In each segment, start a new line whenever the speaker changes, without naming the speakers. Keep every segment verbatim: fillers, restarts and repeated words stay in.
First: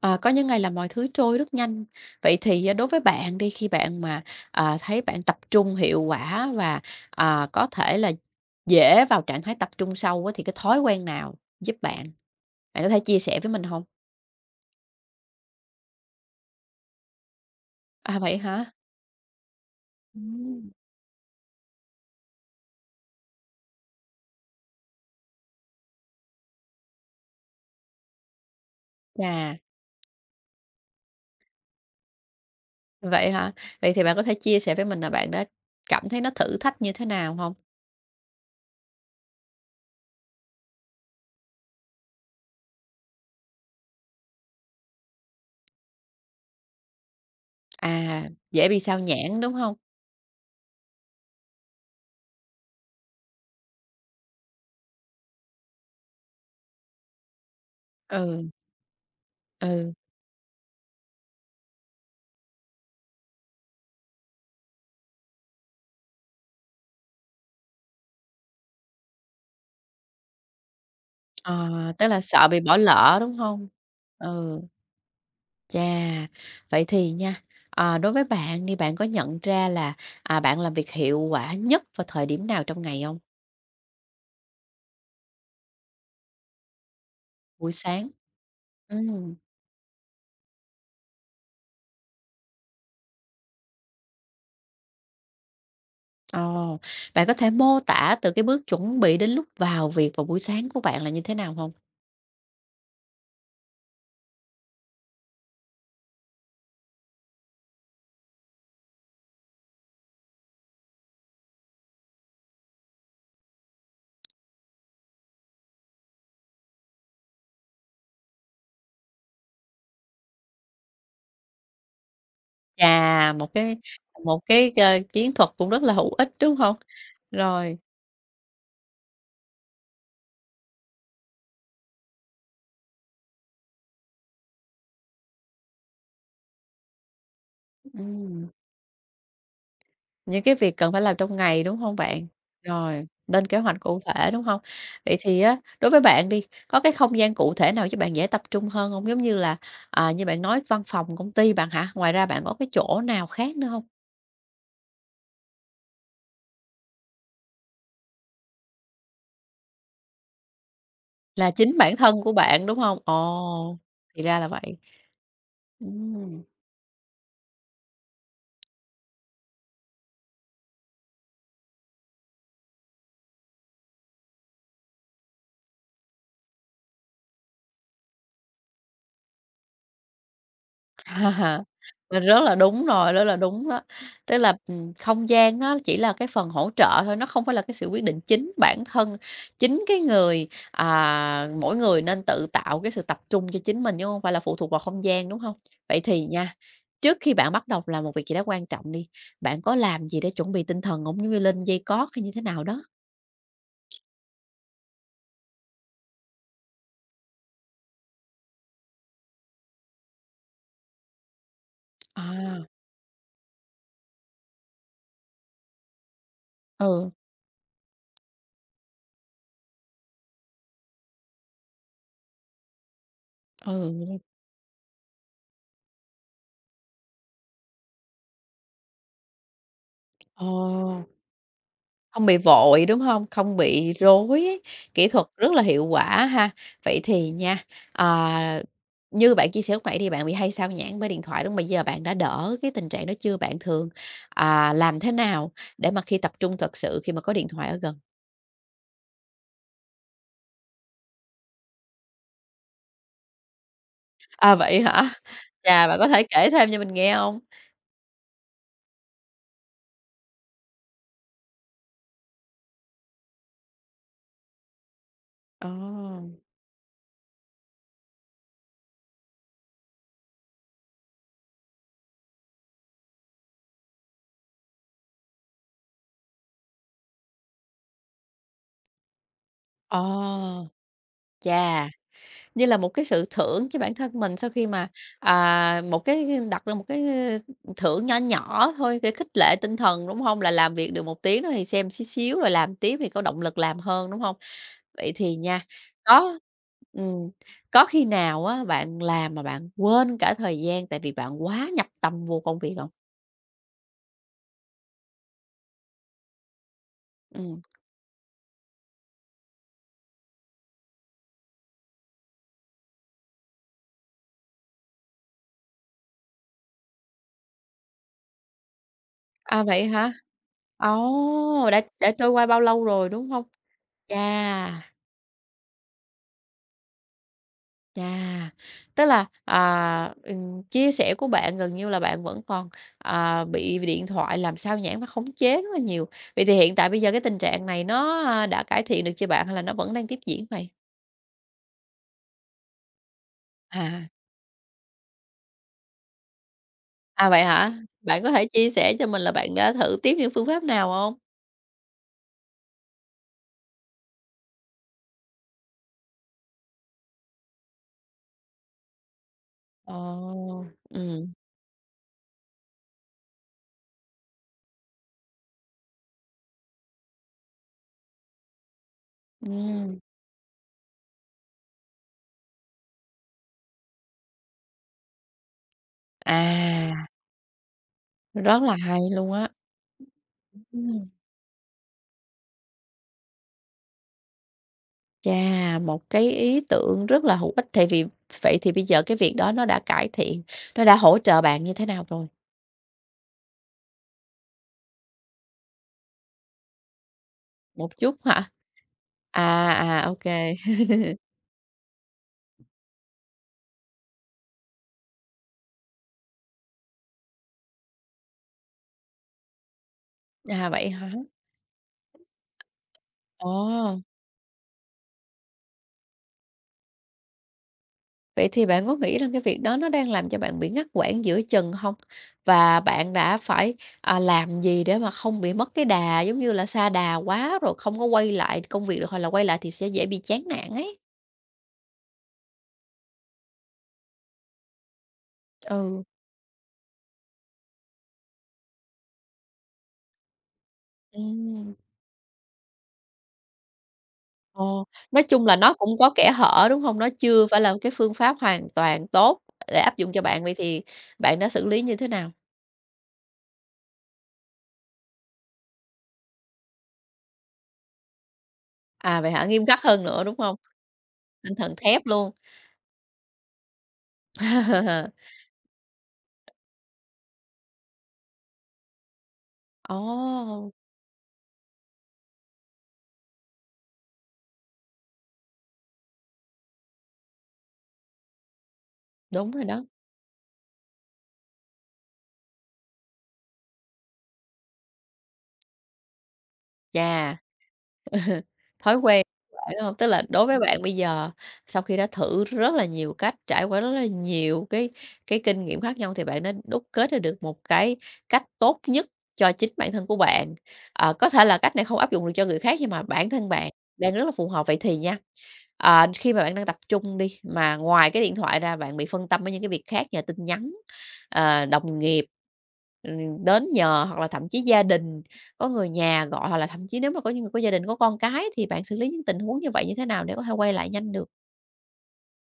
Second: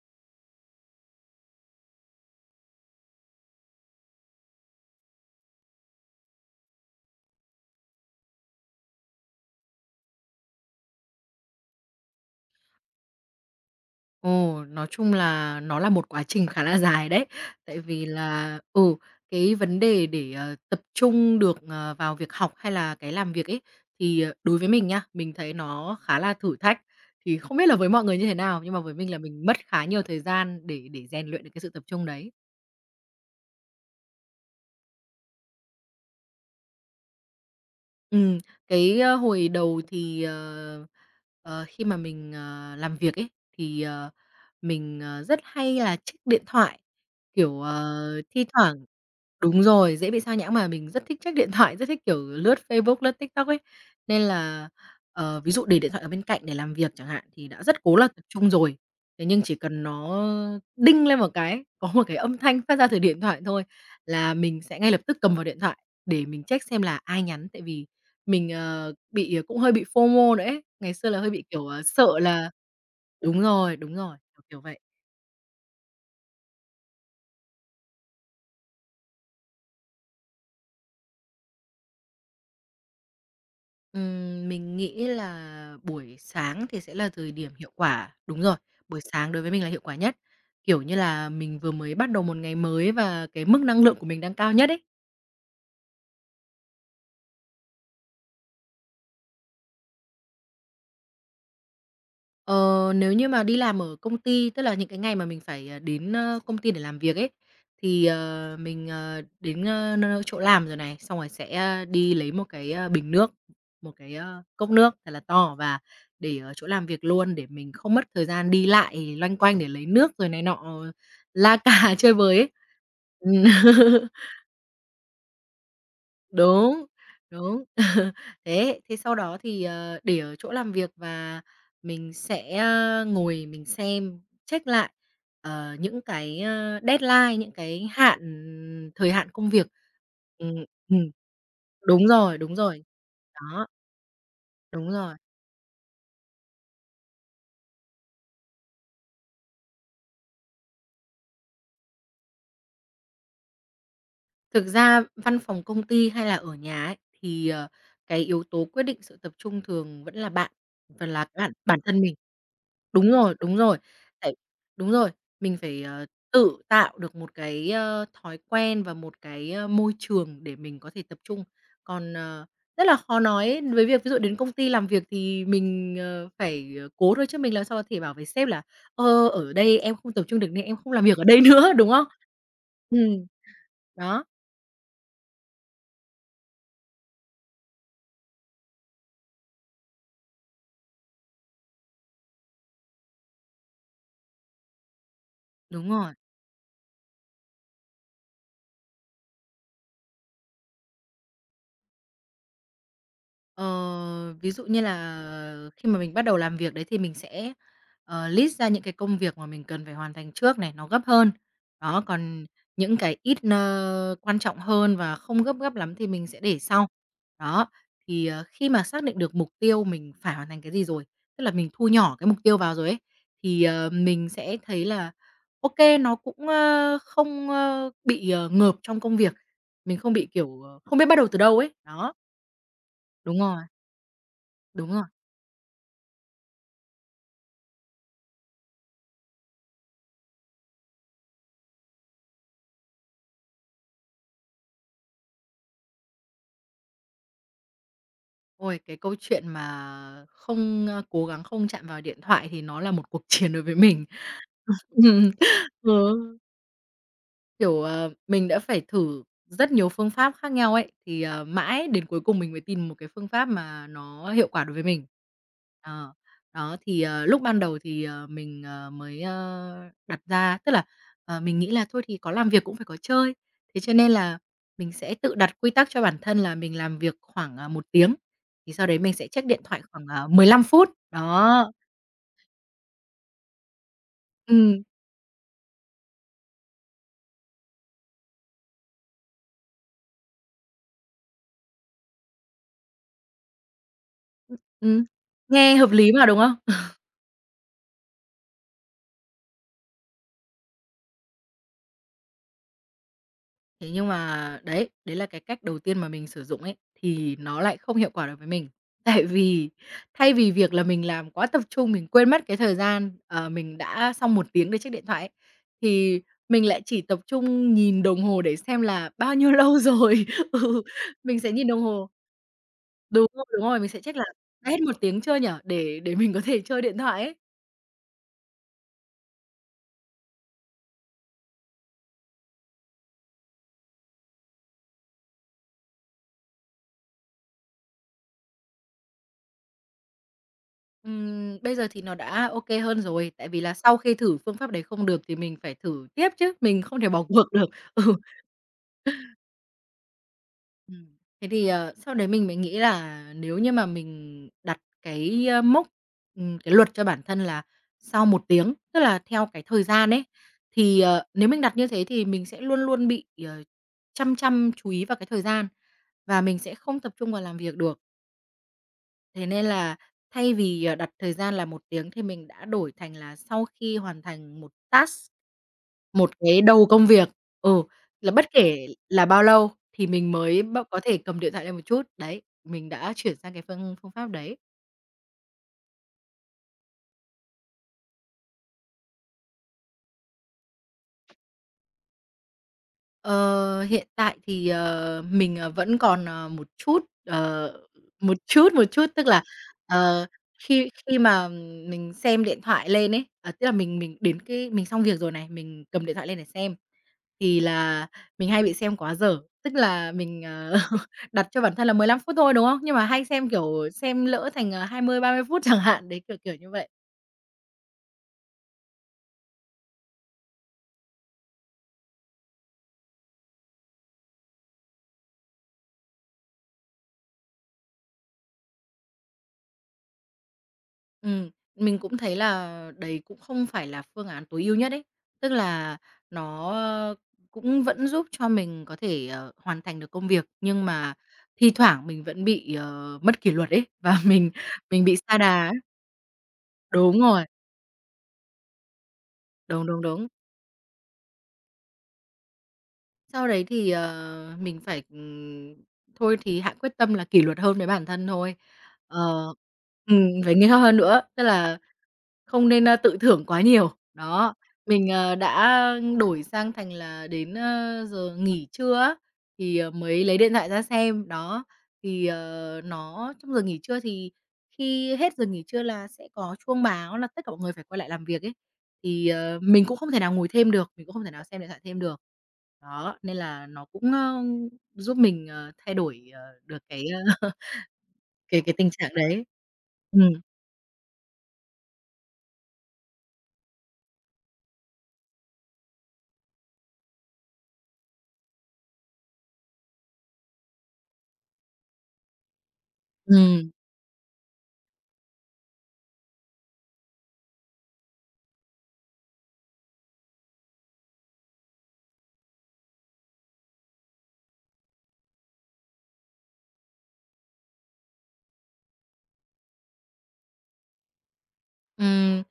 Ờ, có những ngày là mọi thứ trôi rất nhanh. Vậy thì, à, đối với bạn đi, khi bạn mà, à, thấy bạn tập trung hiệu quả và, à, có thể là dễ vào trạng thái tập trung sâu á, thì cái thói quen nào giúp bạn? Bạn có thể chia sẻ với mình không?
Ồ, nói chung là nó là một quá trình khá là dài đấy. Tại vì
À, vậy
là
hả?
ừ, cái vấn đề để, ờ,
Ừm.
tập trung được, ờ, vào việc học hay là cái làm việc ấy, thì, ờ, đối với mình nhá, mình thấy nó khá là thử thách. Thì không biết là với mọi người như thế nào, nhưng mà với mình là mình mất
Chà,
khá nhiều thời gian để để rèn luyện được cái sự tập trung đấy.
vậy hả? Vậy thì bạn có thể chia sẻ với mình là bạn đã cảm thấy nó thử thách như thế nào không?
Ừm, cái, ơ, hồi đầu thì, ờ, ờ, khi mà mình, ờ, làm việc ấy, thì, ờ Mình, ờ, rất hay là check điện thoại, kiểu, Ờ. ờ,
À,
thi
dễ bị
thoảng
sao nhãng, đúng
đúng
không?
rồi, dễ bị sao nhãng mà mình rất thích check điện thoại, rất thích, kiểu, lướt Facebook, lướt TikTok ấy. Nên là, ờ, ví dụ để điện thoại ở bên cạnh để làm việc chẳng hạn thì đã rất cố là tập trung
Ừ,
rồi, thế nhưng chỉ cần
ừ,
nó đinh lên một cái, có một cái âm thanh phát ra từ điện thoại thôi là mình sẽ ngay lập tức cầm vào điện thoại để mình check xem là ai nhắn. Tại vì mình, ờ, bị ờ, cũng hơi bị FOMO nữa ấy, ngày xưa là hơi bị, kiểu,
ờ,
ờ,
tức
sợ
là sợ
là
bị bỏ lỡ, đúng
đúng
không?
rồi, đúng rồi, kiểu,
Ừ.
kiểu vậy.
Chà, vậy thì nha, ờ, đối với bạn thì bạn có nhận ra là, à, bạn làm việc hiệu quả nhất vào thời điểm nào trong ngày không?
Ừm, mình nghĩ là buổi sáng thì sẽ là thời điểm hiệu
Buổi sáng?
quả. Đúng rồi, buổi sáng
Ừm.
đối với mình là hiệu quả nhất. Kiểu như là, mình vừa mới bắt đầu một ngày mới và cái mức năng lượng của mình đang cao nhất ấy.
Ồ, bạn có thể mô tả từ cái bước chuẩn bị đến lúc vào việc vào buổi sáng của bạn là như thế nào không?
Ờ, nếu như mà đi làm ở công ty, tức là những cái ngày mà mình phải, ờ, đến, ơ, công ty để làm việc ấy, thì, ờ, mình, ờ, đến, ơ, nơi chỗ làm rồi này, xong rồi sẽ, a, đi lấy một cái, a, bình nước, một cái, ơ, cốc nước thật là to và để ở chỗ làm việc luôn để mình không mất thời gian đi lại loanh quanh để lấy nước rồi này nọ, la cà chơi với ấy.
Chà,
Ừm.
một cái một cái, ơ, chiến thuật cũng rất là hữu ích, đúng không?
Đúng, đúng.
Rồi.
Thế thế sau đó thì, ờ, để ở chỗ làm việc và mình sẽ, a, ngồi mình xem, check lại, ờ, những cái, a, deadline, những cái hạn
Ừm.
thời hạn công việc.
Những
Ừm,
cái việc cần phải
ừm,
làm trong ngày, đúng hông
đúng
bạn?
rồi, đúng rồi.
Rồi, lên kế
Đó,
hoạch cụ thể, đúng hông?
đúng rồi.
Vậy thì á, đối với bạn đi, có cái không gian cụ thể nào giúp bạn dễ tập trung hơn hông? Giống như là, à, như bạn nói văn phòng công ty bạn hả? Ngoài ra bạn có cái chỗ nào khác nữa hông?
Thực ra văn phòng công ty hay là ở nhà ấy, thì, ờ, cái yếu tố quyết định sự tập trung thường vẫn là bạn, phần là
Là
bạn
chính
bản
bản
thân mình.
thân của bạn, đúng hông?
Đúng rồi, đúng rồi.
Ồ, thì
Tại
ra là vậy.
đúng rồi, mình phải, ờ,
Ừm.
tự tạo được một cái, ơ, thói quen và một cái, ơ, môi trường để mình có thể tập trung. Còn, ờ, rất là khó nói với việc ví dụ đến công ty làm việc thì mình, ờ, phải, ờ, cố thôi chứ mình làm sao có thể bảo với sếp là "Ơ, ở đây em không tập trung được nên em không làm việc ở đây
À,
nữa", đúng không?
mình rất là đúng
Ừ
rồi, rất là đúng đó.
đó,
Tức là, ừm, không gian nó chỉ là cái phần hỗ trợ thôi, nó không phải là cái sự quyết định chính bản thân, chính cái người à, mỗi người nên tự tạo cái sự tập trung cho chính mình, chứ không phải là phụ thuộc vào không gian, đúng không?
đúng
Vậy
rồi.
thì nha, trước khi bạn bắt đầu làm một việc gì đó quan trọng đi, bạn có làm gì để chuẩn bị tinh thần hông? Giống như lên dây cót hay như thế nào đó?
Ờ, ví dụ như là khi mà mình bắt đầu làm việc đấy thì mình sẽ, ờ, list ra những cái công việc mà mình cần phải hoàn thành trước này, nó gấp hơn. Đó, còn
À.
những cái ít, ơ, quan trọng hơn và không gấp gấp lắm thì mình sẽ để sau.
Ừ.
Đó, thì, ờ, khi mà xác định được mục tiêu mình phải hoàn thành cái gì rồi, tức là mình thu nhỏ cái mục tiêu vào rồi ấy, thì, ờ,
Ừ.
mình sẽ thấy là ok nó cũng, ơ, không, ơ, bị, ờ, ngợp trong công việc, mình không bị,
Ồ.
kiểu, ờ, không biết bắt đầu từ đâu ấy. Đó,
Không bị vội, đúng không?
đúng
Không
rồi,
bị rối ấy,
đúng rồi.
kỹ thuật rất là hiệu quả ha. Vậy thì nha, ờ, như bạn chia sẻ lúc nãy thì bạn bị hay sao nhãng với điện thoại, đúng không? Bây giờ bạn đã đỡ cái tình trạng đó chưa? Bạn thường, à, làm thế nào để mà khi tập trung thật sự khi mà có điện thoại ở gần?
Ôi, cái câu chuyện mà không, ơ, cố gắng không chạm vào điện thoại thì nó là một cuộc chiến đối với mình.
À, vậy hả?
Ừm,
Chà,
ừ.
bạn có thể kể thêm cho mình nghe không?
Kiểu, ờ, mình đã phải thử rất nhiều phương pháp khác nhau ấy, thì, ờ, mãi đến cuối cùng mình mới tìm một cái phương pháp mà nó hiệu quả đối với mình.
Ồ,
Ờ, đó, thì, ờ, lúc ban đầu thì, ờ, mình, ờ, mới, ơ, đặt ra tức là, ờ, mình nghĩ là thôi thì có làm việc cũng phải có chơi, thế cho nên là mình sẽ tự đặt quy tắc cho bản thân là mình làm việc khoảng, à, một tiếng, thì sau đấy mình sẽ check điện thoại
ồ,
khoảng, ờ, mười lăm phút. Đó,
chà! Như là một cái sự thưởng cho bản thân mình sau khi
ừm,
mà, à, một cái đặt ra một cái thưởng nhỏ nhỏ thôi để khích lệ tinh thần, đúng không? Là làm việc được một tiếng đó thì xem xíu xíu rồi làm tiếp thì có động lực làm hơn, đúng không?
ừm,
Vậy thì nha,
nghe hợp lý mà, đúng
có
không?
ừm, có khi nào á bạn làm mà bạn quên cả thời gian tại vì bạn quá nhập tâm vô công việc không?
Thế nhưng mà đấy, đấy là cái cách đầu tiên mà mình sử dụng ấy, thì nó
Ừm.
lại không hiệu quả được với mình. Tại vì thay vì việc là mình làm quá tập trung, mình quên mất cái thời gian, ờ, mình đã xong một tiếng để check điện thoại ấy, thì mình lại chỉ tập trung nhìn đồng hồ để xem là bao nhiêu
À,
lâu
vậy hả?
rồi. Ừ, mình sẽ nhìn
Ồ,
đồng
đã
hồ
đã trôi qua bao lâu rồi,
đúng
đúng không?
rồi, đúng rồi, mình sẽ check là đã hết
Chà!
một tiếng chưa nhở? Để để mình có thể chơi điện thoại ấy.
Chà, tức là, à, ừm, chia sẻ của bạn gần như là bạn vẫn còn, à, bị điện thoại làm sao nhãng và khống chế rất là nhiều. Vậy thì hiện tại bây giờ cái tình trạng này nó, a, đã cải thiện được chưa bạn hay là nó vẫn đang tiếp diễn vậy?
Ừm, bây giờ thì nó đã ok hơn rồi, tại vì là sau
À.
khi thử phương pháp đấy không được thì mình phải thử tiếp chứ, mình không thể bỏ
À, vậy
cuộc được.
hả?
Ừ.
Bạn có thể chia sẻ cho mình là bạn đã thử tiếp những phương pháp nào
Ừm,
không?
thế thì, ờ, sau đấy mình mới nghĩ là nếu như mà mình đặt cái, ơ, mốc, ừm, cái luật cho bản thân là sau một tiếng, tức là theo cái thời
Ồ.
gian ấy, thì, ờ,
Ừm,
nếu mình đặt như thế thì mình sẽ luôn luôn bị, ờ, chăm chăm chú ý vào cái thời gian và mình sẽ không tập trung vào làm việc được. Thế nên là
ừm,
thay vì, ờ, đặt thời gian là một tiếng thì mình đã đổi thành là sau khi hoàn thành một task, một cái đầu công
à,
việc ừ, là bất
rất là
kể
hay
là
luôn
bao
á.
lâu thì mình mới b có
Ừm.
thể cầm điện thoại lên một chút. Đấy, mình đã chuyển sang cái phương phương pháp đấy.
Chà, một cái ý tưởng rất là hữu ích. Tại vì Vậy thì bây giờ cái việc đó nó đã cải thiện, nó đã hỗ trợ bạn như thế nào rồi?
Ờ, hiện tại thì, ờ, mình, ờ, vẫn còn, ờ, một chút, ờ,
Một chút
một
hả?
chút, một chút, tức là,
À, à, ô.
ờ, khi khi mà mình xem điện thoại lên ấy, à, tức là mình mình đến cái mình xong việc rồi này, mình cầm điện thoại lên để xem, thì là mình hay bị xem quá giờ. Tức là mình,
À,
ờ,
vậy hả?
đặt cho bản thân là mười lăm phút thôi, đúng không? Nhưng mà hay xem,
Ồ,
kiểu, xem lỡ thành, ờ, hai mươi ba mươi phút chẳng hạn, đấy, kiểu, kiểu như vậy.
vậy thì bạn có nghĩ rằng cái việc đó nó đang làm cho bạn bị ngắt quãng giữa chừng không? Và bạn đã phải, à, làm gì để mà không bị mất cái đà, giống như là, sa đà quá rồi không có quay lại công việc được, hoặc là quay lại thì sẽ dễ bị chán nản ấy?
Ừm, mình cũng thấy là đấy cũng không phải là phương án tối ưu nhất ấy. Tức là
Ừ,
nó cũng vẫn giúp cho mình có thể, ờ, hoàn thành được công việc, nhưng mà thi
ừm.
thoảng mình vẫn bị, ờ, mất kỷ luật ấy, và mình
Ồ,
mình bị
nói
sa
chung là
đà
nó
ấy.
cũng có kẽ hở, đúng hông? Nó
Đúng rồi,
chưa phải là một cái phương pháp hoàn toàn tốt để
đúng,
áp
đúng,
dụng cho
đúng.
bạn, vậy thì bạn đã xử lý như thế nào?
Sau đấy thì, ờ, mình phải, ừm, thôi thì hạ quyết tâm là kỷ luật hơn với bản thân thôi.
À, vậy hả?
Ờ,
Nghiêm khắc hơn nữa,
ừm,
đúng
phải
hông?
nghiêm khắc hơn nữa, tức
Tinh thần
là
thép luôn.
không nên, a, tự thưởng quá nhiều. Đó, mình, ờ, đã đổi sang thành là đến, ơ, giờ nghỉ trưa á, thì, ờ, mới lấy điện thoại
Ồ,
ra xem. Đó, thì, ờ, nó trong giờ nghỉ trưa thì khi hết giờ nghỉ trưa là sẽ có chuông báo là tất cả mọi người phải quay lại làm việc ấy, thì,
đúng
ờ,
rồi
mình
đó.
cũng không thể nào ngồi thêm được, mình cũng không thể nào xem điện thoại thêm được. Đó, nên là nó cũng, ơ, giúp mình, ờ, thay đổi, ờ, được cái, ơ,
Chà.
cái cái tình
Thói
trạng
quen
đấy.
của bạn, đúng hông? Tức là
Ừm,
đối với bạn bây giờ, sau khi đã thử rất là nhiều cách, trải qua rất là nhiều cái cái kinh nghiệm khác nhau thì bạn đã đúc kết ra được một cái cách tốt nhất cho chính bản thân của bạn. Ờ, có thể là cách này không áp dụng được cho người khác nhưng mà bản thân bạn
ừm.
đang rất là phù hợp, vậy thì nha, Ờ, khi mà bạn đang tập trung đi, mà ngoài cái điện thoại ra bạn bị phân tâm với những cái việc khác nhờ tin nhắn, ờ, đồng nghiệp, ừm, đến nhờ hoặc là thậm chí gia đình, có người nhà gọi, hoặc là thậm chí nếu mà có những người có gia đình, có con cái thì bạn xử lý những tình huống như vậy như thế nào để có thể quay lại nhanh được?
Ừm,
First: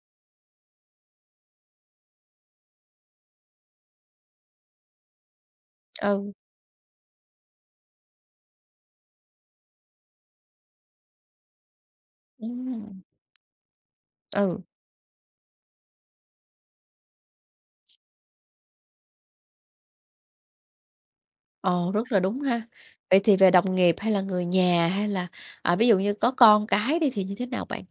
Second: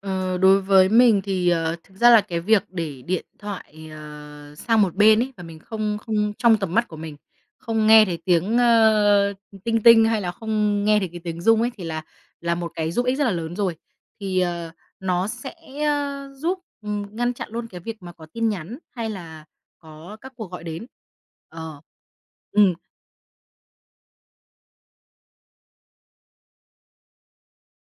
ờ, đối với mình thì, ờ, thực ra là cái việc để điện thoại, ờ, sang một bên ấy, và mình không không
Ừ,
trong tầm mắt của mình, không nghe thấy tiếng, ơ, "tinh tinh" hay là không nghe thấy cái tiếng rung ấy, thì là là một cái
ừm,
giúp ích rất là lớn rồi. Thì,
ừ,
ờ, nó sẽ, ơ, giúp, ừm, ngăn chặn luôn cái việc mà có tin nhắn hay là có các cuộc gọi đến. Ờ.
ồ, rất là đúng ha.
Ừm.
Vậy thì về đồng nghiệp hay là người nhà hay là, à, ví dụ như có con cái đi thì như thế nào bạn?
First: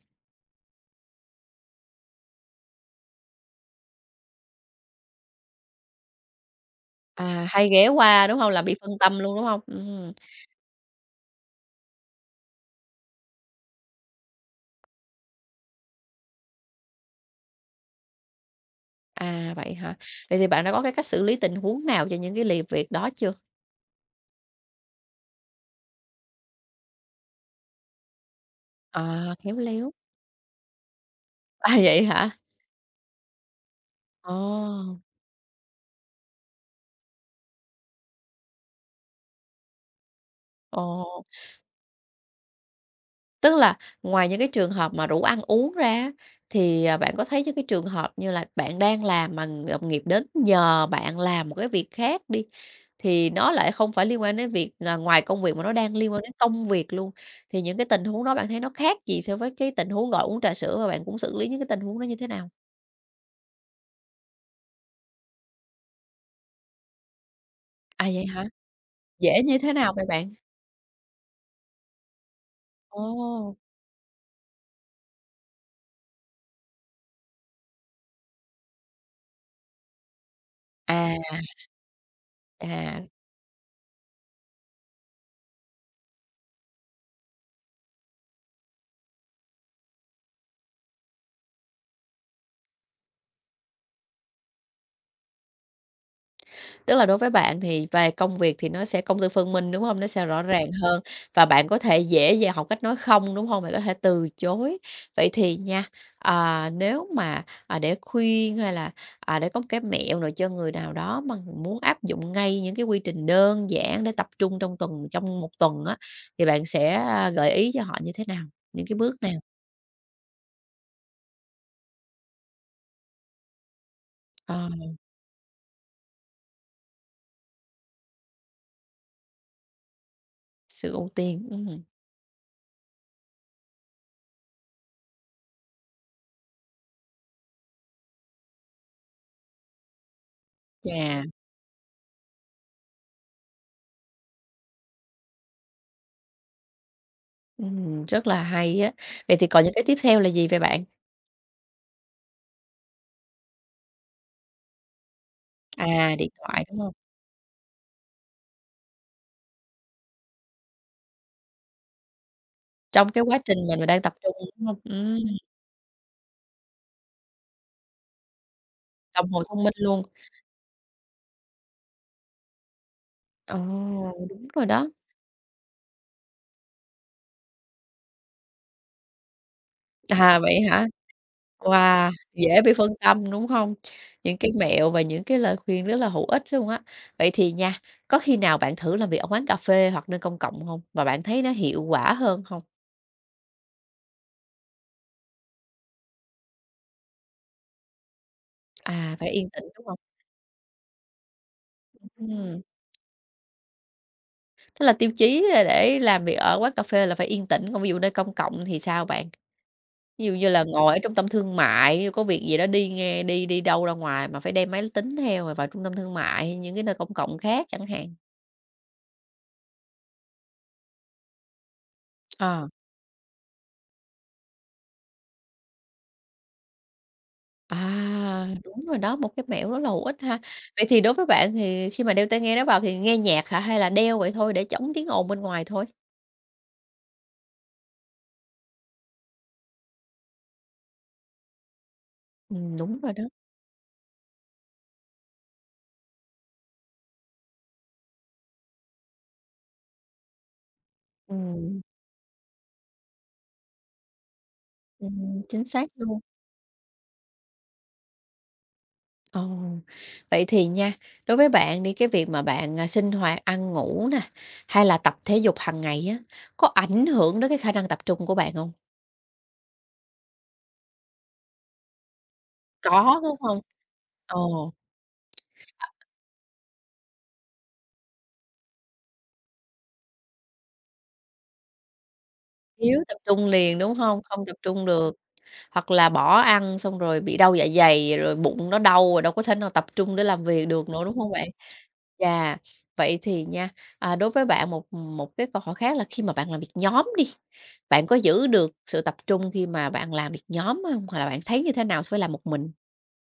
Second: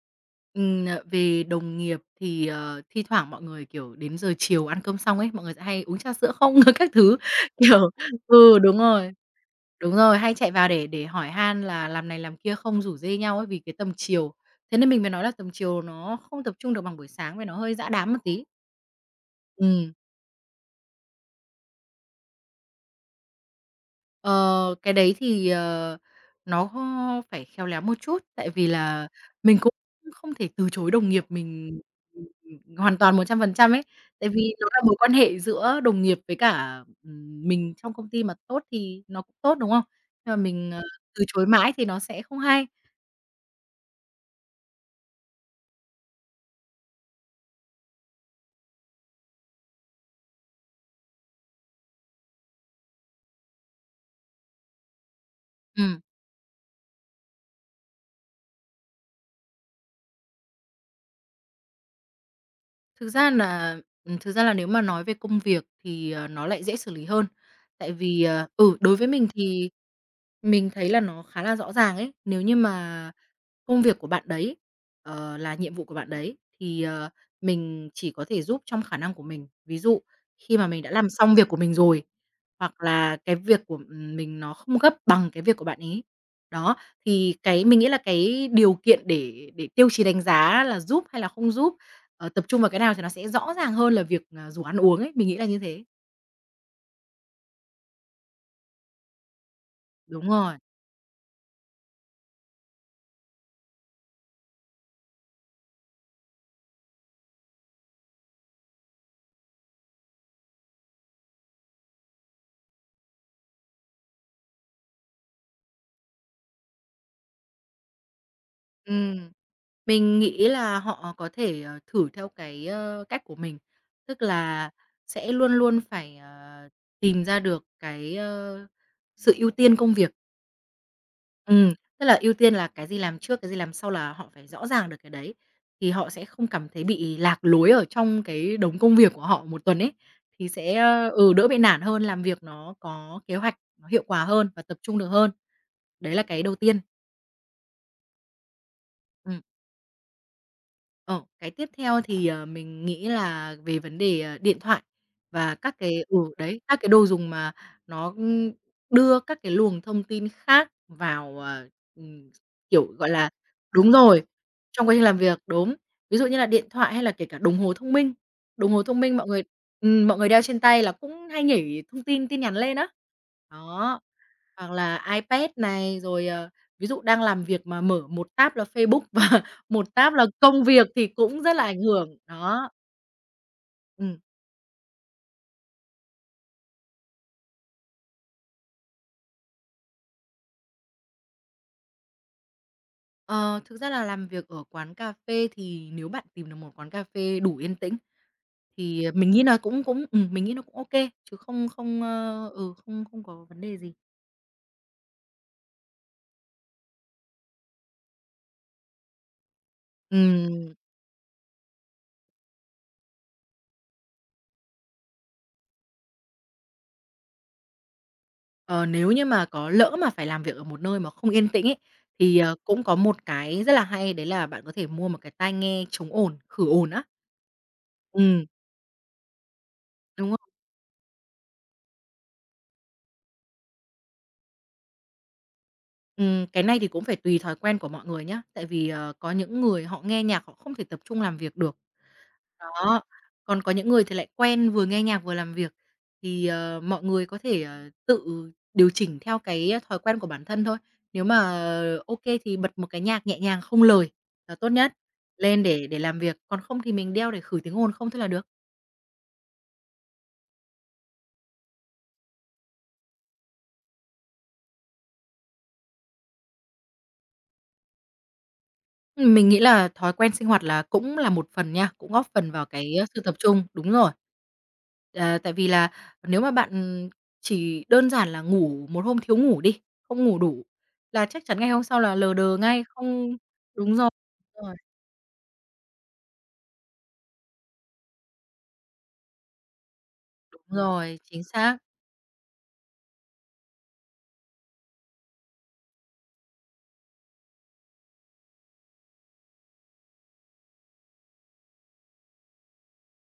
Ừm, ờ, về đồng nghiệp thì, ờ, thi thoảng mọi người, kiểu, đến giờ chiều ăn cơm xong ấy, mọi người sẽ hay uống trà sữa không? Các thứ,
À, hay ghé
kiểu
qua, đúng không?
ừ,
Là bị
đúng
phân
rồi,
tâm luôn, đúng không?
đúng
Ừm.
rồi, hay chạy vào để để hỏi han là làm này làm kia không, rủ rê nhau ấy, vì cái tầm chiều. Thế nên mình mới nói là tầm chiều nó không tập trung được bằng buổi sáng, vì nó hơi dã đám một tí.
À, vậy
Ừm.
hả? Vậy thì bạn đã có cái cách xử lý tình huống nào cho những cái lì việc đó chưa?
Ờ, cái đấy thì, ờ, nó ho- phải khéo léo một chút, tại vì là
À,
mình
khéo
cũng
léo.
không thể từ chối đồng nghiệp
À,
mình,
vậy hả?
hoàn toàn một trăm phần trăm ấy. Tại
Ồ,
vì nó là mối quan hệ giữa đồng nghiệp với cả, ừm, mình trong công ty mà tốt thì nó cũng tốt, đúng không? Nhưng mà mình, ờ,
ồ,
từ chối mãi thì nó sẽ không hay.
tức là ngoài những cái trường hợp mà rủ ăn uống ra á, thì, à, bạn có thấy những cái trường hợp như là bạn đang làm mà đồng nghiệp đến nhờ bạn làm một cái việc khác đi, thì nó lại không phải liên quan đến việc là ngoài công việc mà nó đang
Ừm,
liên quan đến công việc luôn, thì những cái tình huống đó bạn thấy nó khác gì so với cái tình huống gọi uống trà sữa và bạn cũng xử lý những cái tình huống đó như thế nào?
thực ra là ừm, thực ra là nếu mà nói về công việc thì, ờ, nó lại dễ xử lý hơn. Tại
À,
vì,
vậy hả?
ờ ừ, đối với mình
Dễ như
thì
thế nào vậy bạn?
mình thấy là nó khá là rõ ràng ấy. Nếu như mà
Ồ!
công việc của bạn đấy, ờ, là nhiệm vụ của bạn đấy, thì, ờ, mình chỉ có thể giúp trong khả năng của mình. Ví dụ khi mà mình đã làm xong
À,
việc của mình rồi, hoặc
à,
là cái việc của mình nó không gấp bằng cái việc của bạn ấy. Đó, thì cái mình nghĩ là cái điều kiện để để tiêu chí đánh giá là giúp hay là không giúp, ờ, tập trung vào cái nào thì nó sẽ rõ ràng hơn là việc, à, rủ ăn uống ấy, mình nghĩ là như thế.
tức là đối với bạn thì về công việc thì nó sẽ công tư phân minh, đúng không? Nó sẽ
Đúng
rõ
rồi,
ràng hơn và bạn có thể dễ dàng học cách nói không, đúng không? Bạn có thể từ chối. Vậy thì nha, à, nếu mà, à, để khuyên hay là, à, để có một cái mẹo nào cho người nào đó mà muốn áp dụng ngay những cái quy trình đơn giản để tập trung trong tuần trong một tuần á, thì bạn sẽ, a, gợi ý cho họ như thế nào? Những cái bước
ừm.
nào?
Mình nghĩ là họ có thể, ờ, thử theo cái, ơ, cách của mình, tức
Ờ,
là sẽ luôn luôn phải, ờ, tìm ra được cái, ơ, sự ưu tiên công việc.
sự ưu tiên,
Ừm,
ừm,
tức là ưu tiên là cái gì làm trước, cái gì làm sau là họ phải rõ ràng được cái đấy, thì họ sẽ không cảm thấy bị lạc lối ở trong cái đống công việc của họ một tuần ấy, thì sẽ, ơ,
chà.
ừ, đỡ bị nản hơn, làm việc nó có kế hoạch, nó hiệu quả hơn và tập trung được hơn. Đấy là cái đầu tiên.
Ừm, rất là hay á. Vậy
Ừm.
thì còn những cái tiếp theo là gì vậy bạn?
Ờ, cái tiếp theo thì, ờ, mình nghĩ là về vấn đề, ờ, điện thoại và các cái
À,
ừ,
điện
đấy,
thoại,
các
đúng
cái
hông?
đồ dùng mà nó, ưm, đưa các cái luồng thông tin khác vào, ờ, ừm, kiểu, gọi
Trong cái
là
quá trình mình mình
đúng
đang tập
rồi,
trung, đúng hông?
trong quá trình làm
Ừm,
việc, đúng. Ví dụ như là điện thoại hay là kể cả đồng hồ thông minh, đồng hồ thông minh mọi
đồng
người
hồ thông minh luôn.
ừm, mọi người đeo trên tay là cũng hay nhảy thông tin, tin nhắn lên á.
Ồ,
Đó,
đúng rồi
hoặc
đó.
là iPad này, rồi, ờ, ví dụ đang làm việc mà mở một tab là Facebook và một táp là
À, vậy
công
hả?
việc thì cũng rất là ảnh
Wow,
hưởng,
dễ
đó,
bị phân tâm, đúng hông?
ừm.
Những cái mẹo và những cái lời khuyên rất là hữu ích luôn á. Vậy thì nha, có khi nào bạn thử làm việc ở quán cà phê hoặc nơi công cộng hông? Và bạn thấy nó hiệu quả hơn hông?
Ờ, thực ra là làm việc ở quán cà phê thì nếu bạn tìm được một quán cà phê đủ yên tĩnh thì, ờ,
À, phải
mình nghĩ
yên
nà
tĩnh,
cũng
đúng hông?
cũng ừm, mình nghĩ nó cũng ô kê, chứ không không, ơ,
Ừm,
ừ, không không có vấn đề gì.
tức là tiêu chí, a, để làm việc ở quán cà phê là phải yên tĩnh, còn ví dụ nơi công cộng thì sao bạn? Ví dụ như là
Ừm,
ngồi ở trung tâm thương mại, có việc gì đó đi nghe đi đi đâu ra ngoài mà phải đem máy tính theo rồi vào trung tâm thương mại hay những cái nơi công cộng khác chẳng hạn.
ờ, nếu như mà có lỡ mà phải làm việc ở một nơi mà không yên tĩnh ấy, thì, ờ,
Ờ,
cũng có một cái rất là hay đấy là bạn có thể mua một cái tai nghe chống ồn, khử ồn á. Ừm.
à, đúng rồi đó, một cái mẹo rất là hữu ích
Đúng.
ha. Vậy thì đối với bạn thì khi mà đeo tai nghe đó vào thì nghe nhạc hả? Hay là đeo vậy thôi để chống tiếng ồn bên ngoài thôi?
Ừm, cái này thì cũng phải tùy thói quen của mọi người nhá, tại vì, ờ, có những người họ nghe nhạc họ không thể tập trung làm việc được.
Ừm, đúng
Đó,
rồi đó.
còn có những người thì lại quen vừa nghe nhạc vừa làm việc, thì, ờ, mọi người có thể, ờ, tự điều chỉnh theo cái thói quen của bản thân thôi. Nếu mà
Ừm,
ô kê thì bật một cái nhạc nhẹ nhàng không lời là tốt nhất,
ừm,
lên
chính
để
xác
để làm
luôn.
việc, còn không thì mình đeo để khử tiếng ồn không thôi là được.
Ồ, vậy thì nha, đối với bạn đi cái việc mà bạn, à, sinh hoạt, ăn ngủ nè, hay là tập thể dục hàng ngày á, có ảnh hưởng đến cái khả năng tập trung của bạn không?
Ừm, mình nghĩ là thói quen sinh hoạt là cũng là một phần nha, cũng góp phần vào cái, ơ,
Có,
sự tập
đúng hông?
trung, đúng rồi.
Ồ,
Ờ, tại vì là nếu mà bạn, chỉ đơn giản là ngủ một hôm thiếu ngủ đi, không ngủ đủ là chắc chắn ngày hôm sau là lờ đờ ngay,
thiếu tập
không
trung liền, đúng
đúng rồi,
hông? Không tập
đúng rồi,
trung được, hoặc là bỏ ăn xong rồi bị đau dạ dày, rồi bụng nó đau rồi đâu có thể nào tập trung để làm việc
đúng
được nữa, đúng
rồi,
hông
chính
bạn?
xác.
Chà, vậy thì nha, à, đối với bạn một một cái câu hỏi khác là khi mà bạn làm việc nhóm đi, bạn có giữ được sự tập trung khi mà bạn làm việc nhóm hông? Hoặc là bạn thấy như thế nào so với làm một mình?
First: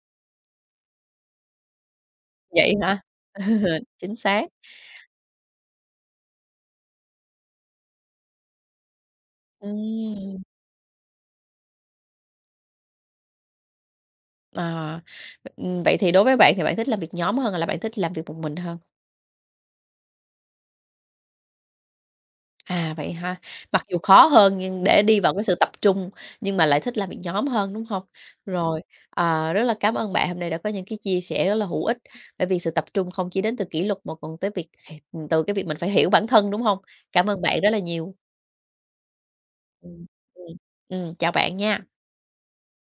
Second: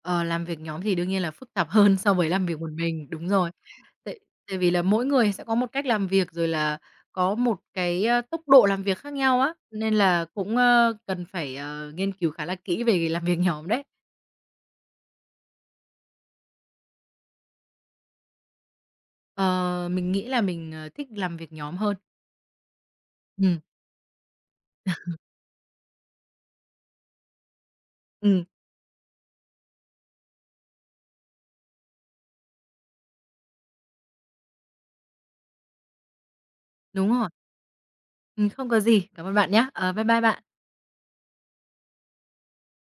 Ờ, làm việc nhóm thì đương nhiên là phức tạp hơn so với làm việc một
Vậy hả?
mình, đúng rồi.
Ừ, chính
Tại
xác.
tại vì là mỗi người sẽ có một cách làm việc, rồi là có một cái, a, tốc độ làm việc khác nhau á, nên là
Ừm,
cũng, ơ, cần phải, ờ, nghiên cứu khá là kỹ về làm việc nhóm đấy.
ờ, ừm, vậy thì đối với bạn thì bạn thích làm việc nhóm hơn hay là bạn thích làm việc một mình hơn?
Ờ, mình nghĩ là mình, ờ, thích làm việc nhóm hơn.
À, vậy ha.
Ừ,
Mặc dù khó hơn nhưng để đi vào cái sự tập trung, nhưng mà lại thích làm việc nhóm hơn, đúng không?
ừm,
Rồi, ờ, rất là cảm ơn bạn hôm nay đã có những cái chia sẻ rất là hữu ích, bởi vì sự tập trung không chỉ đến từ kỷ luật mà còn tới việc từ cái việc mình phải hiểu bản thân, đúng không?
đúng rồi.
Cảm ơn bạn rất là nhiều.
Ừm, không có gì, cảm ơn bạn nhé. Ờ, bye
Ừm,
bye bạn.
ừm, ừm, chào bạn nha.